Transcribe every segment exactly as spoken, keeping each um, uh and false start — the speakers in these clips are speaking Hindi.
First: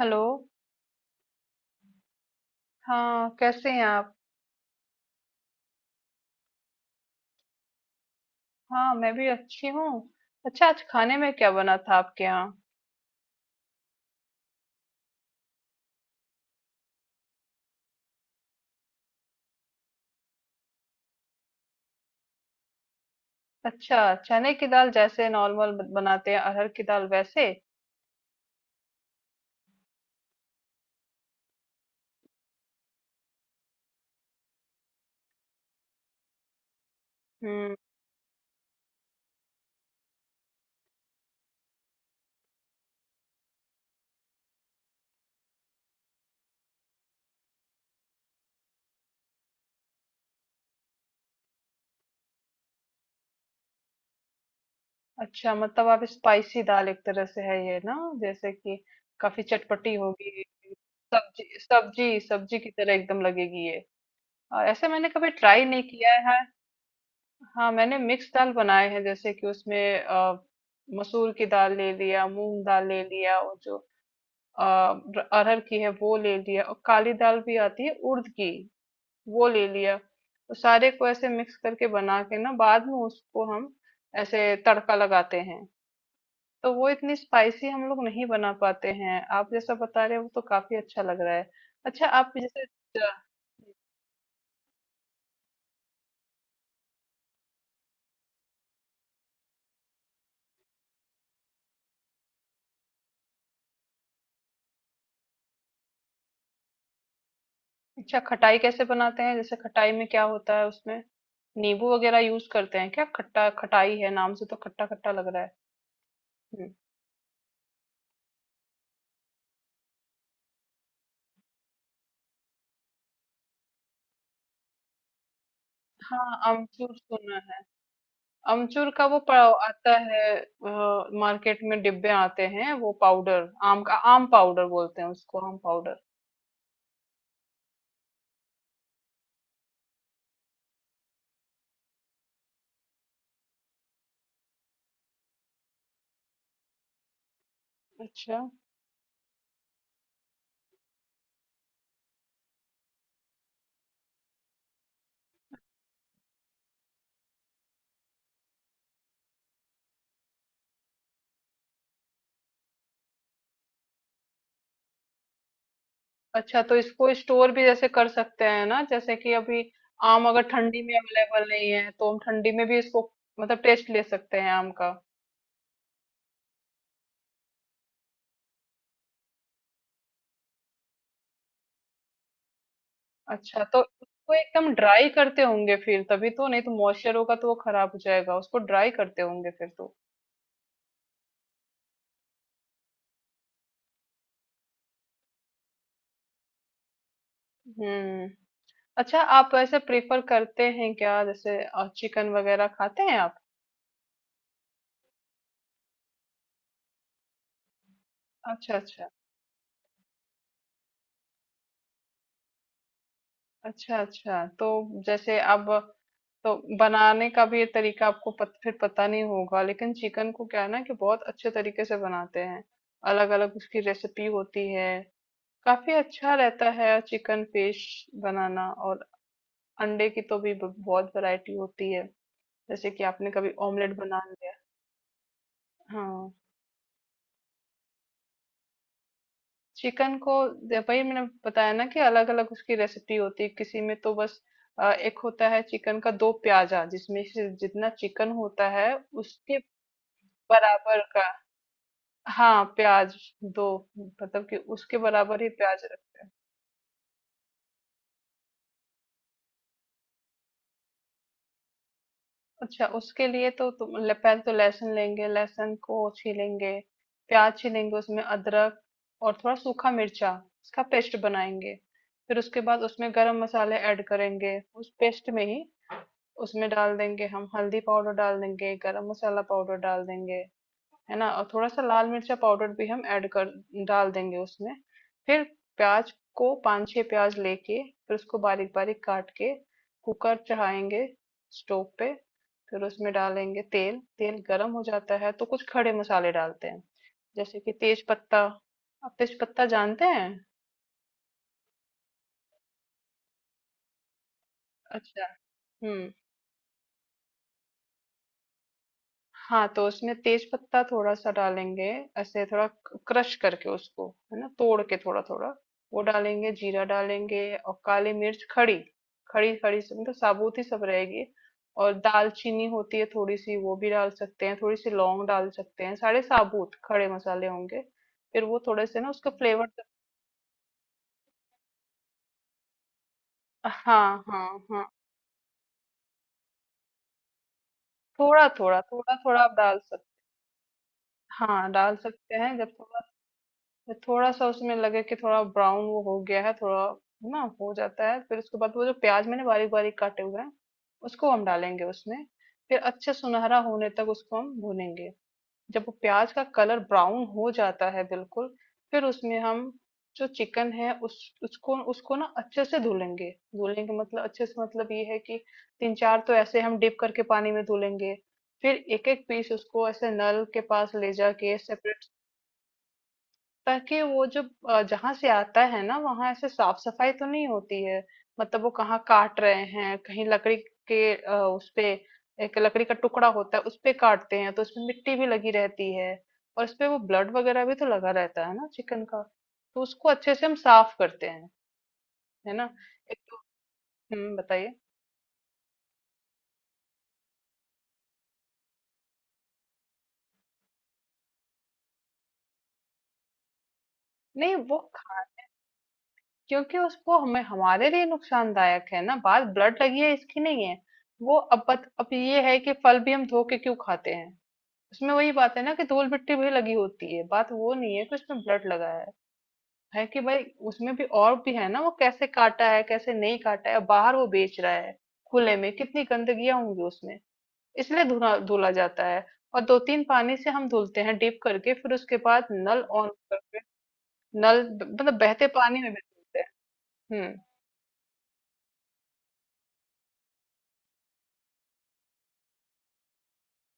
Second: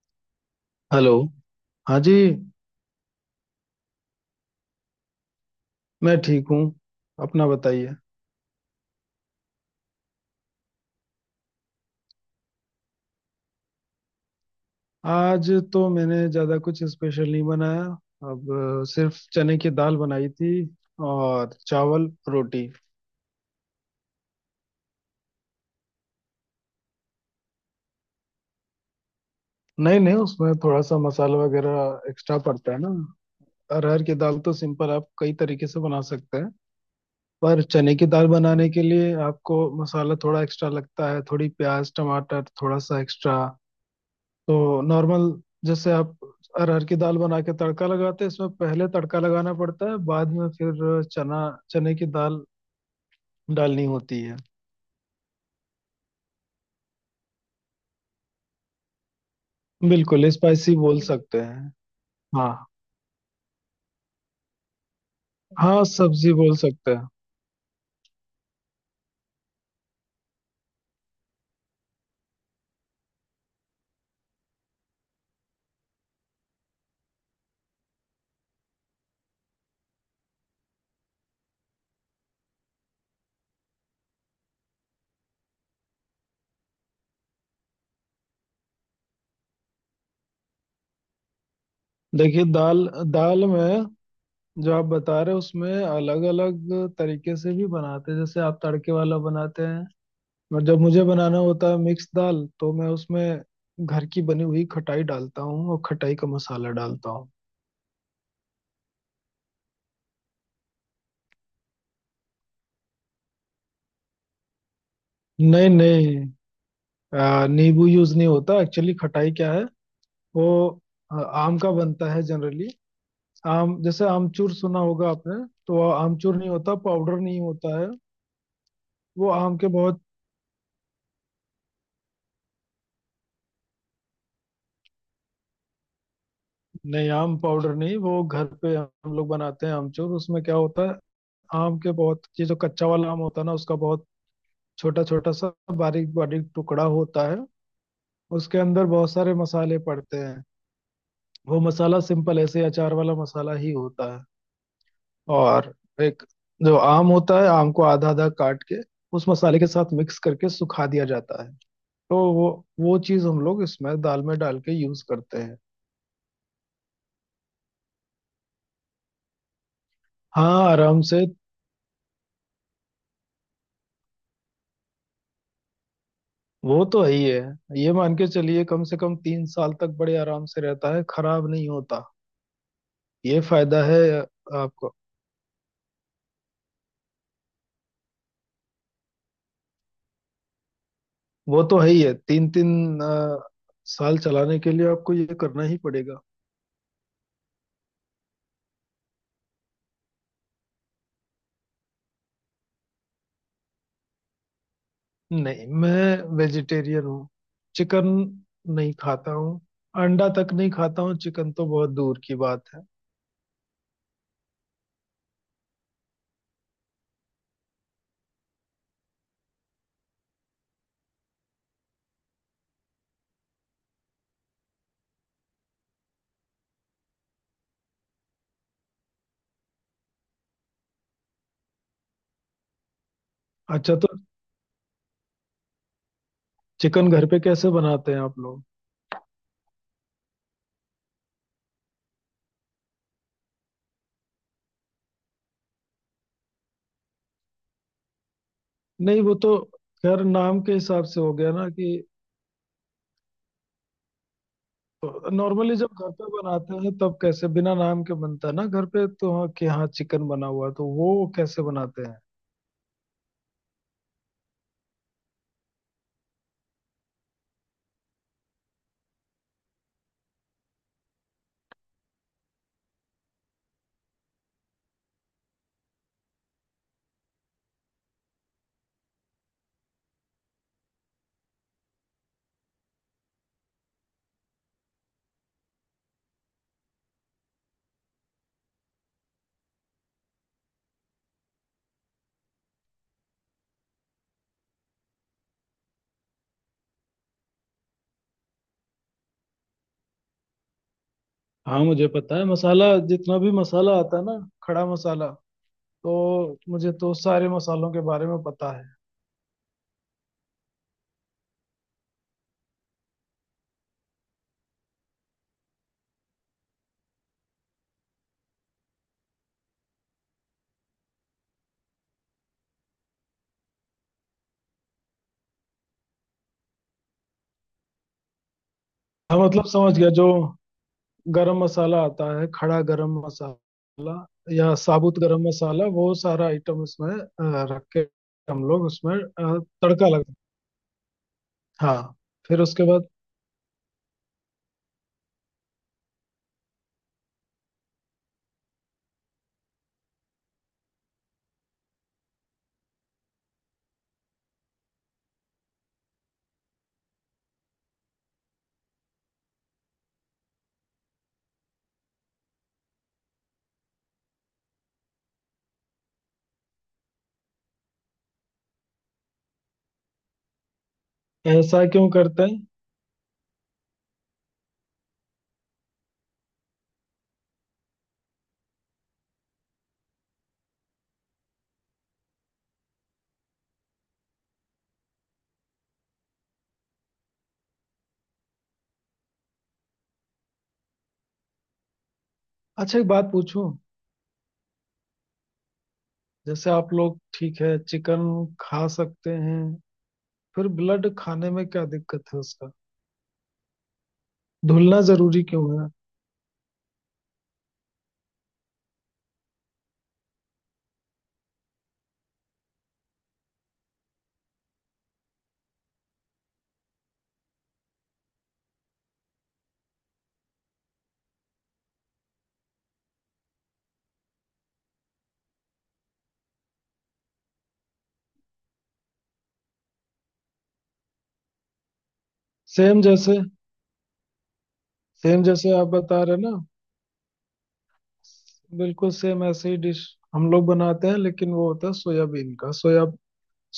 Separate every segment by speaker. Speaker 1: हेलो।
Speaker 2: हेलो। हाँ जी।
Speaker 1: हाँ, कैसे हैं आप?
Speaker 2: मैं ठीक हूँ। अपना बताइए।
Speaker 1: हाँ, मैं भी अच्छी हूँ। अच्छा, आज खाने में क्या बना था आपके यहाँ?
Speaker 2: आज तो मैंने ज़्यादा कुछ स्पेशल नहीं बनाया। अब अ, सिर्फ चने की दाल बनाई थी। और चावल रोटी।
Speaker 1: अच्छा, चने की दाल जैसे नॉर्मल बनाते हैं अरहर की दाल वैसे?
Speaker 2: नहीं, नहीं, उसमें थोड़ा सा मसाला वगैरह एक्स्ट्रा पड़ता है ना। अरहर की दाल तो सिंपल आप कई तरीके से बना सकते हैं। पर
Speaker 1: हम्म।
Speaker 2: चने की दाल बनाने के लिए आपको मसाला थोड़ा एक्स्ट्रा लगता है, थोड़ी प्याज टमाटर थोड़ा सा एक्स्ट्रा। तो नॉर्मल जैसे आप अरहर की दाल बना के तड़का लगाते हैं, इसमें पहले तड़का लगाना पड़ता है, बाद में फिर चना चने की दाल डालनी होती है।
Speaker 1: अच्छा, मतलब आप स्पाइसी दाल एक तरह से है ये ना, जैसे कि काफी चटपटी
Speaker 2: बिल्कुल
Speaker 1: होगी।
Speaker 2: स्पाइसी बोल हम्म, सकते
Speaker 1: सब्जी
Speaker 2: हैं।
Speaker 1: सब्जी सब्जी
Speaker 2: हाँ।
Speaker 1: की तरह एकदम लगेगी ये। और ऐसे मैंने कभी ट्राई नहीं
Speaker 2: हाँ,
Speaker 1: किया
Speaker 2: सब्जी
Speaker 1: है।
Speaker 2: बोल सकते हैं।
Speaker 1: हाँ, मैंने मिक्स दाल बनाए हैं, जैसे कि उसमें अ, मसूर की दाल ले लिया, मूंग दाल ले लिया, और जो अ, र- अरहर की है वो ले लिया, और काली दाल भी आती है उड़द की, वो ले लिया। तो सारे को ऐसे मिक्स करके बना के ना बाद में उसको हम ऐसे तड़का लगाते हैं। तो वो इतनी स्पाइसी हम लोग नहीं बना पाते हैं। आप जैसा बता रहे हो वो तो काफी अच्छा लग रहा है। अच्छा आप
Speaker 2: देखिए
Speaker 1: जैसे,
Speaker 2: दाल दाल में जो आप बता रहे हो उसमें अलग अलग तरीके से भी बनाते हैं। जैसे आप तड़के वाला बनाते हैं। और जब मुझे बनाना होता है मिक्स दाल, तो मैं उसमें घर की बनी हुई खटाई डालता हूँ और खटाई का मसाला डालता हूँ।
Speaker 1: अच्छा खटाई कैसे बनाते हैं? जैसे खटाई में क्या होता है उसमें? नींबू वगैरह यूज करते हैं क्या? खट्टा खटाई है, नाम से तो खट्टा खट्टा लग रहा है।
Speaker 2: नहीं, नहीं,
Speaker 1: हम्म।
Speaker 2: आ, नींबू यूज नहीं होता एक्चुअली। खटाई क्या है। वो आ, आम का बनता है जनरली। आम जैसे आमचूर सुना होगा आपने। तो वो आमचूर
Speaker 1: हाँ,
Speaker 2: नहीं होता,
Speaker 1: अमचूर
Speaker 2: पाउडर
Speaker 1: सुना
Speaker 2: नहीं
Speaker 1: है।
Speaker 2: होता है।
Speaker 1: अमचूर का वो
Speaker 2: वो
Speaker 1: पाव
Speaker 2: आम के
Speaker 1: आता
Speaker 2: बहुत।
Speaker 1: है, अ, मार्केट में डिब्बे आते हैं, वो पाउडर आम का, आम पाउडर बोलते हैं उसको, आम पाउडर।
Speaker 2: नहीं, आम पाउडर नहीं, वो घर पे हम लोग बनाते हैं आमचूर। उसमें क्या होता है। आम के बहुत ये जो कच्चा वाला आम होता है ना, उसका बहुत छोटा छोटा सा, बारीक बारीक टुकड़ा होता है।
Speaker 1: अच्छा,
Speaker 2: उसके अंदर बहुत सारे मसाले पड़ते हैं। वो मसाला सिंपल ऐसे अचार वाला मसाला ही होता है। और एक जो आम होता है, आम को आधा आधा काट के उस मसाले के साथ मिक्स करके सुखा दिया जाता है। तो वो वो चीज हम लोग इसमें दाल में डाल के यूज करते हैं।
Speaker 1: अच्छा। तो इसको स्टोर भी जैसे कर सकते हैं ना, जैसे कि अभी आम अगर
Speaker 2: हाँ,
Speaker 1: ठंडी में
Speaker 2: आराम से।
Speaker 1: अवेलेबल नहीं है तो हम ठंडी में भी इसको मतलब टेस्ट ले सकते हैं आम का।
Speaker 2: वो तो है ही है। ये मान के चलिए कम से कम तीन साल तक बड़े आराम से रहता है, खराब नहीं होता। ये
Speaker 1: अच्छा, तो
Speaker 2: फायदा है।
Speaker 1: उसको एकदम
Speaker 2: आपको
Speaker 1: ड्राई करते होंगे फिर, तभी, तो नहीं तो मॉइस्चर होगा तो वो खराब हो जाएगा, उसको ड्राई करते होंगे फिर तो।
Speaker 2: वो तो है ही है, तीन तीन साल चलाने के लिए आपको ये करना ही पड़ेगा।
Speaker 1: हम्म। अच्छा, आप ऐसे प्रेफर करते हैं क्या, जैसे चिकन वगैरह खाते हैं आप?
Speaker 2: नहीं, मैं वेजिटेरियन हूँ। चिकन
Speaker 1: अच्छा,
Speaker 2: नहीं
Speaker 1: अच्छा।
Speaker 2: खाता हूँ। अंडा तक नहीं खाता हूँ, चिकन तो बहुत दूर की बात है।
Speaker 1: अच्छा, अच्छा। तो जैसे अब तो बनाने का भी ये तरीका आपको पत फिर पता नहीं होगा, लेकिन चिकन को क्या है ना कि बहुत अच्छे तरीके से बनाते हैं। अलग-अलग उसकी रेसिपी होती है। काफ़ी अच्छा रहता है चिकन फिश बनाना। और अंडे की तो भी ब बहुत वैरायटी होती है। जैसे कि आपने कभी
Speaker 2: अच्छा
Speaker 1: ऑमलेट
Speaker 2: तो
Speaker 1: बना लिया। हाँ।
Speaker 2: चिकन घर पे कैसे बनाते हैं आप लोग?
Speaker 1: चिकन को दे- वही मैंने बताया ना कि अलग अलग उसकी रेसिपी होती है, किसी में तो बस अ, एक होता है चिकन का दो प्याजा, जिसमें से जितना चिकन होता है
Speaker 2: नहीं, वो तो
Speaker 1: उसके
Speaker 2: खैर नाम के
Speaker 1: बराबर
Speaker 2: हिसाब से
Speaker 1: का।
Speaker 2: हो गया ना कि
Speaker 1: हाँ, प्याज दो, मतलब कि उसके बराबर ही
Speaker 2: नॉर्मली
Speaker 1: प्याज
Speaker 2: जब
Speaker 1: रख-
Speaker 2: घर पे बनाते हैं तब कैसे बिना नाम के बनता है ना घर पे, तो हाँ कि हाँ चिकन बना हुआ है, तो वो कैसे बनाते हैं।
Speaker 1: अच्छा, उसके लिए तो तुम ले- पहले तो लहसुन लेंगे, लहसुन को छीलेंगे, प्याज छीलेंगे, उसमें अदरक और थोड़ा सूखा मिर्चा, इसका पेस्ट बनाएंगे। फिर उसके बाद उसमें गरम मसाले ऐड करेंगे उस पेस्ट में ही, उसमें डाल देंगे। हम हल्दी पाउडर डाल देंगे, गरम मसाला पाउडर डाल देंगे, है ना? और थोड़ा-सा लाल मिर्चा पाउडर भी हम ऐड कर डाल देंगे उसमें। फिर प्याज़ को पाँच छह प्याज़ लेके फिर उसको बारीक-बारीक काट के कुकर चढ़ाएँगे स्टोव पे। फिर उसमें डालेंगे तेल, तेल गरम हो जाता है तो कुछ खड़े मसाले डालते हैं, जैसे कि तेज पत्ता। आप तेज पत्ता जानते हैं?
Speaker 2: हाँ, मुझे पता है, मसाला जितना भी मसाला आता है ना, खड़ा
Speaker 1: अच्छा,
Speaker 2: मसाला।
Speaker 1: हुँ।
Speaker 2: तो मुझे तो सारे मसालों के बारे में पता है।
Speaker 1: हाँ, तो उसमें तेज पत्ता थोड़ा सा डालेंगे, ऐसे थोड़ा क्रश करके उसको, है ना, तोड़ के थोड़ा थोड़ा, वो डालेंगे। जीरा डालेंगे, और काली मिर्च खड़ी, खड़ी खड़ी, सब मतलब साबुत ही सब रहेगी। और दालचीनी होती है थोड़ी सी वो भी डाल सकते हैं, थोड़ी सी लौंग डाल सकते हैं, सारे साबुत खड़े मसाले होंगे। फिर वो थोड़े से ना उसका
Speaker 2: हाँ, मतलब
Speaker 1: फ्लेवर।
Speaker 2: समझ गया, जो गरम मसाला आता है, खड़ा गरम मसाला
Speaker 1: हाँ, हाँ,
Speaker 2: या
Speaker 1: हाँ।
Speaker 2: साबुत गरम मसाला, वो सारा आइटम उसमें अ, रख के
Speaker 1: थोड़ा
Speaker 2: हम
Speaker 1: थोड़ा
Speaker 2: लोग
Speaker 1: थोड़ा
Speaker 2: उसमें
Speaker 1: थोड़ा आप
Speaker 2: अ,
Speaker 1: डाल सकते।
Speaker 2: तड़का लगा।
Speaker 1: हाँ, डाल
Speaker 2: हाँ।
Speaker 1: सकते हैं
Speaker 2: फिर
Speaker 1: जब
Speaker 2: उसके
Speaker 1: थोड़ा।
Speaker 2: बाद।
Speaker 1: फिर थोड़ा सा उसमें लगे कि थोड़ा ब्राउन वो हो गया है थोड़ा, है ना, हो जाता है। फिर उसके बाद वो जो प्याज मैंने बारीक बारीक काटे हुए हैं उसको हम डालेंगे उसमें। फिर अच्छे सुनहरा होने तक उसको हम भूनेंगे। जब वो प्याज का कलर ब्राउन हो जाता है बिल्कुल, फिर उसमें हम जो चिकन है उस उसको उसको ना अच्छे से धुलेंगे। धुलेंगे मतलब अच्छे से, मतलब ये है कि तीन चार तो ऐसे हम डिप करके पानी में धुलेंगे। फिर एक एक पीस उसको ऐसे नल के पास ले जाके
Speaker 2: ऐसा
Speaker 1: सेपरेट,
Speaker 2: क्यों करते हैं?
Speaker 1: ताकि वो जब अ, जहाँ से आता है ना वहां ऐसे साफ सफाई तो नहीं होती है। मतलब वो कहाँ काट रहे हैं, कहीं लकड़ी के अ, उस पे, एक लकड़ी का टुकड़ा होता है उस पे काटते हैं, तो उसमें मिट्टी भी लगी रहती है, और उसपे वो ब्लड वगैरह भी तो लगा रहता है ना चिकन का। तो उसको अच्छे से हम साफ करते हैं, है ना।
Speaker 2: अच्छा, एक
Speaker 1: एक
Speaker 2: बात
Speaker 1: तो,
Speaker 2: पूछूं।
Speaker 1: हम्म, बताइए।
Speaker 2: जैसे आप लोग ठीक है चिकन खा सकते हैं। फिर ब्लड खाने में क्या दिक्कत है उसका।
Speaker 1: नहीं वो
Speaker 2: धुलना
Speaker 1: खा-
Speaker 2: जरूरी क्यों है?
Speaker 1: क्योंकि उसको, हमें हमारे लिए नुकसानदायक है ना, बात ब्लड लगी है इसकी नहीं है वो। अब बत- अब ये है कि फल भी हम धो के क्यों खाते हैं? उसमें वही बात है ना कि धूल मिट्टी भी लगी होती है, बात वो नहीं है कि उसमें ब्लड लगा है है कि भाई उसमें भी और भी है ना, वो कैसे काटा है, कैसे नहीं काटा है, बाहर वो बेच रहा है खुले में, कितनी गंदगियां होंगी उसमें, इसलिए धुला धुला जाता है। और दो तीन पानी से हम धुलते हैं डीप करके, फिर उसके बाद नल
Speaker 2: सेम
Speaker 1: ऑन
Speaker 2: जैसे
Speaker 1: करके नल मतलब
Speaker 2: सेम
Speaker 1: बहते
Speaker 2: जैसे
Speaker 1: पानी
Speaker 2: आप
Speaker 1: में भी
Speaker 2: बता रहे
Speaker 1: धुलते
Speaker 2: ना,
Speaker 1: हैं। हम्म।
Speaker 2: बिल्कुल सेम ऐसे ही डिश हम लोग बनाते हैं, लेकिन वो होता है सोयाबीन का। सोया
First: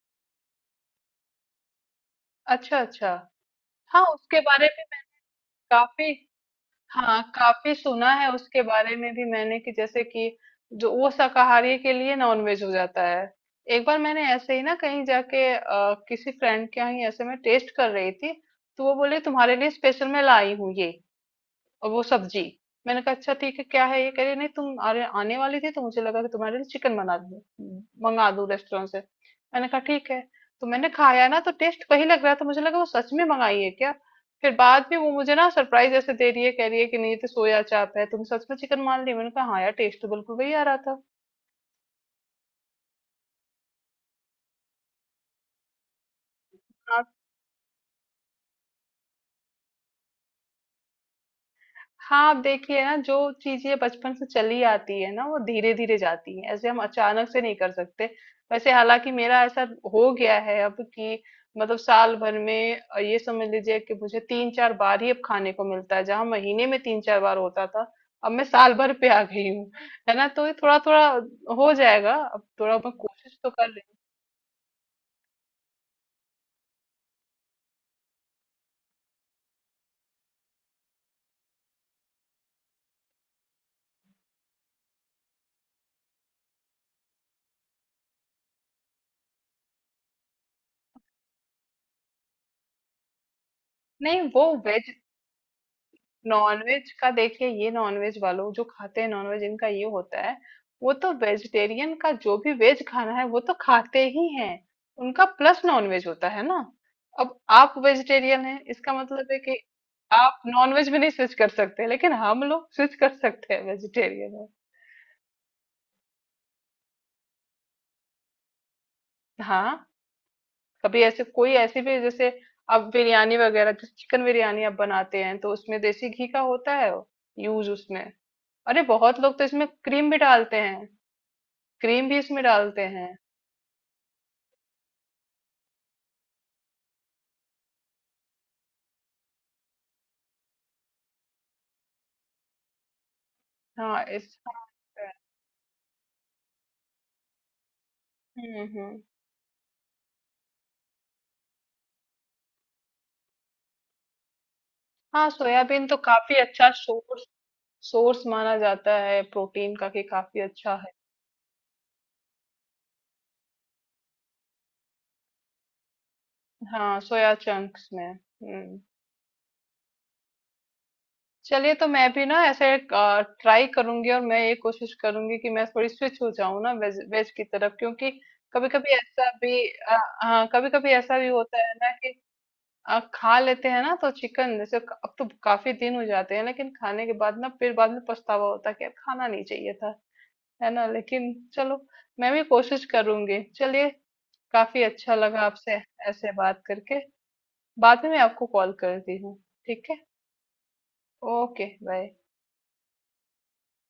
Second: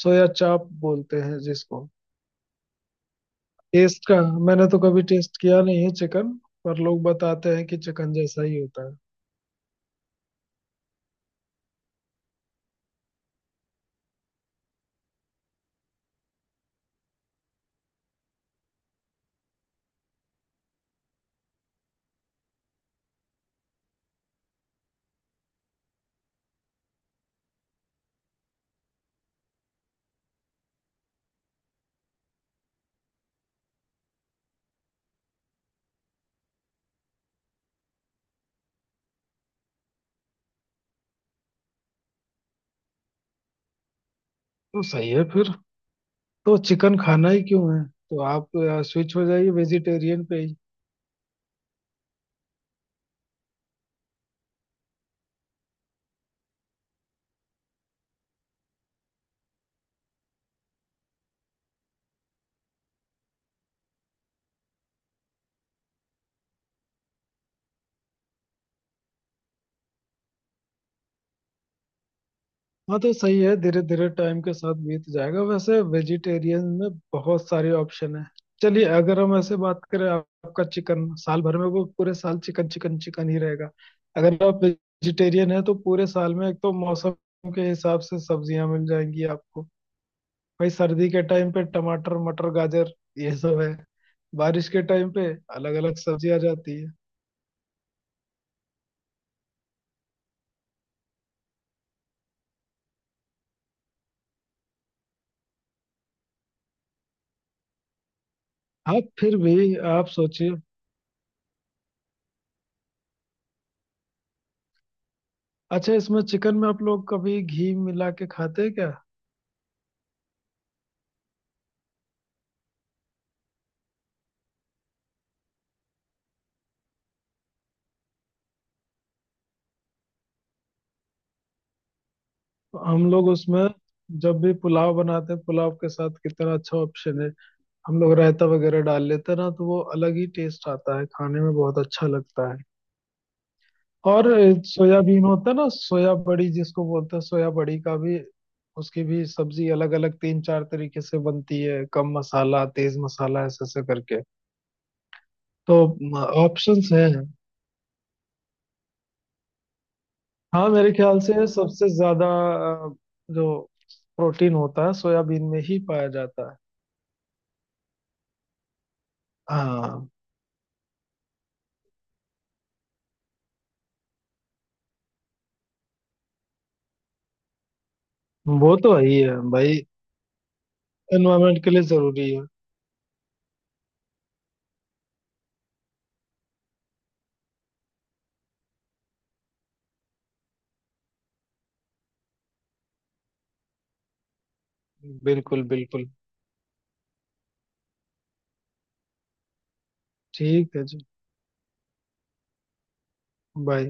Speaker 2: सोया चाप बोलते हैं जिसको।
Speaker 1: अच्छा, अच्छा। हाँ,
Speaker 2: टेस्ट का।
Speaker 1: उसके बारे
Speaker 2: मैंने तो
Speaker 1: में मैं
Speaker 2: कभी टेस्ट किया नहीं है
Speaker 1: काफी,
Speaker 2: चिकन। पर लोग
Speaker 1: हाँ,
Speaker 2: बताते हैं
Speaker 1: काफी
Speaker 2: कि
Speaker 1: सुना
Speaker 2: चिकन
Speaker 1: है
Speaker 2: जैसा ही
Speaker 1: उसके
Speaker 2: होता
Speaker 1: बारे
Speaker 2: है।
Speaker 1: में भी मैंने कि जैसे कि जो वो शाकाहारी के लिए नॉनवेज हो जाता है। एक बार मैंने ऐसे ही ना कहीं जाके अ, किसी फ्रेंड के यहाँ ही ऐसे में टेस्ट कर रही थी, तो वो बोले तुम्हारे लिए स्पेशल मैं लाई हूँ ये, और वो सब्जी। मैंने कहा अच्छा ठीक है क्या है ये, कह रही नहीं तुम, अरे आने वाली थी तो मुझे लगा कि तुम्हारे लिए चिकन बना दूं, मंगा दूं रेस्टोरेंट से। मैंने कहा ठीक है। तो मैंने खाया ना, तो टेस्ट वही लग रहा था, मुझे लगा वो सच में मंगाई है क्या। फिर बाद में वो मुझे ना सरप्राइज ऐसे दे रही है, कह रही है कि नहीं ये तो सोया चाप है, तुम सच में चिकन मान ली। मैंने कहा हाँ यार, टेस्ट तो बिल्कुल वही आ रहा था।
Speaker 2: तो सही है फिर। तो चिकन खाना ही क्यों है। तो आप स्विच हो जाइए वेजिटेरियन पे ही।
Speaker 1: हाँ, आप देखिए ना, जो चीज़ें बचपन से चली आती है ना वो धीरे-धीरे जाती हैं, ऐसे हम अचानक से नहीं कर सकते। वैसे हालाँकि मेरा ऐसा हो गया है अब कि मतलब साल भर में अ, ये समझ लीजिए कि मुझे तीन चार बार ही अब खाने को मिलता है, जहाँ महीने में तीन चार बार होता था, अब मैं साल भर पे आ गई हूँ, है ना? तो ये थोड़ा-थोड़ा हो जाएगा, अब थोड़ा मैं
Speaker 2: हाँ, तो
Speaker 1: कोशिश
Speaker 2: सही
Speaker 1: तो
Speaker 2: है,
Speaker 1: कर रही
Speaker 2: धीरे
Speaker 1: हूँ।
Speaker 2: धीरे टाइम के साथ बीत जाएगा। वैसे वेजिटेरियन में बहुत सारे ऑप्शन है। चलिए अगर हम ऐसे बात करें, आप- आपका चिकन साल भर में वो पूरे साल चिकन चिकन चिकन ही रहेगा। अगर आप वेजिटेरियन है तो पूरे साल में, एक तो मौसम के हिसाब से सब्जियां मिल जाएंगी आपको। भाई सर्दी के टाइम पे टमाटर मटर गाजर ये सब है।
Speaker 1: नहीं, वो
Speaker 2: बारिश
Speaker 1: वे
Speaker 2: के टाइम पे अलग अलग सब्जी आ जाती
Speaker 1: नॉनवेज
Speaker 2: है।
Speaker 1: का देखिए, ये नॉनवेज वालों जो खाते हैं नॉनवेज इनका ये होता है, वो तो वेजिटेरियन का जो भी वेज खाना है वो तो खाते ही हैं, उनका प्लस नॉनवेज होता है ना। अब आप वेजिटेरियन हैं, इसका
Speaker 2: हाँ,
Speaker 1: मतलब
Speaker 2: फिर
Speaker 1: है कि
Speaker 2: भी आप
Speaker 1: आप
Speaker 2: सोचिए।
Speaker 1: नॉनवेज भी नहीं स्विच कर सकते, लेकिन हम लोग स्विच कर सकते हैं वेजिटेरियन में।
Speaker 2: अच्छा, इसमें चिकन में आप लोग कभी घी मिला के खाते हैं क्या?
Speaker 1: हाँ, कभी ऐसे कोई ऐसी भी जैसे आप बिरयानी वगैरह, जैसे चिकन बिरयानी आप बनाते हैं तो उसमें देसी घी का होता है यूज उसमें। अरे बहुत लोग तो इसमें क्रीम भी डालते हैं, क्रीम भी इसमें
Speaker 2: तो
Speaker 1: डालते
Speaker 2: हम
Speaker 1: हैं।
Speaker 2: लोग उसमें जब भी पुलाव बनाते हैं, पुलाव के साथ कितना अच्छा ऑप्शन है, हम लोग रायता वगैरह डाल लेते हैं ना, तो वो अलग ही टेस्ट आता है, खाने में बहुत अच्छा लगता है।
Speaker 1: हाँ,
Speaker 2: और
Speaker 1: इस,
Speaker 2: सोयाबीन होता है ना, सोया बड़ी जिसको बोलते हैं, सोया बड़ी का भी
Speaker 1: हम्म, हम्म,
Speaker 2: उसकी भी सब्जी अलग अलग तीन चार तरीके से बनती है, कम मसाला तेज मसाला ऐसे ऐसे करके।
Speaker 1: हाँ,
Speaker 2: तो
Speaker 1: सोयाबीन तो काफी अच्छा
Speaker 2: ऑप्शंस हैं।
Speaker 1: सोर्स, सोर्स माना जाता है प्रोटीन का कि काफी
Speaker 2: हाँ
Speaker 1: अच्छा
Speaker 2: मेरे
Speaker 1: है।
Speaker 2: ख्याल से सबसे ज्यादा अ, जो प्रोटीन होता है सोयाबीन में ही पाया जाता है।
Speaker 1: हाँ, सोया चंक्स में। हम्म।
Speaker 2: हाँ।
Speaker 1: चलिए, तो मैं भी ना ऐसे ट्राई करूंगी, और मैं ये कोशिश करूंगी कि मैं थोड़ी स्विच हो जाऊं ना वेज वेज की तरफ, क्योंकि कभी
Speaker 2: वो
Speaker 1: कभी
Speaker 2: तो है ही
Speaker 1: ऐसा
Speaker 2: है
Speaker 1: भी,
Speaker 2: भाई।
Speaker 1: अ, हाँ, कभी कभी ऐसा भी होता
Speaker 2: एनवायरमेंट के
Speaker 1: है
Speaker 2: लिए
Speaker 1: ना कि
Speaker 2: जरूरी है।
Speaker 1: अ, खा लेते हैं ना तो चिकन, जैसे क- अब तो काफी दिन हो जाते हैं, लेकिन खाने के बाद ना फिर बाद में पछतावा होता है कि यार खाना नहीं चाहिए था, है ना। लेकिन चलो, मैं भी कोशिश करूंगी। चलिए, काफी अच्छा लगा
Speaker 2: बिल्कुल,
Speaker 1: आपसे
Speaker 2: बिल्कुल।
Speaker 1: ऐसे बात करके। बाद में मैं आपको कॉल करती हूँ। ठीक है।
Speaker 2: ठीक है जी।
Speaker 1: Okay, bye.
Speaker 2: बाय।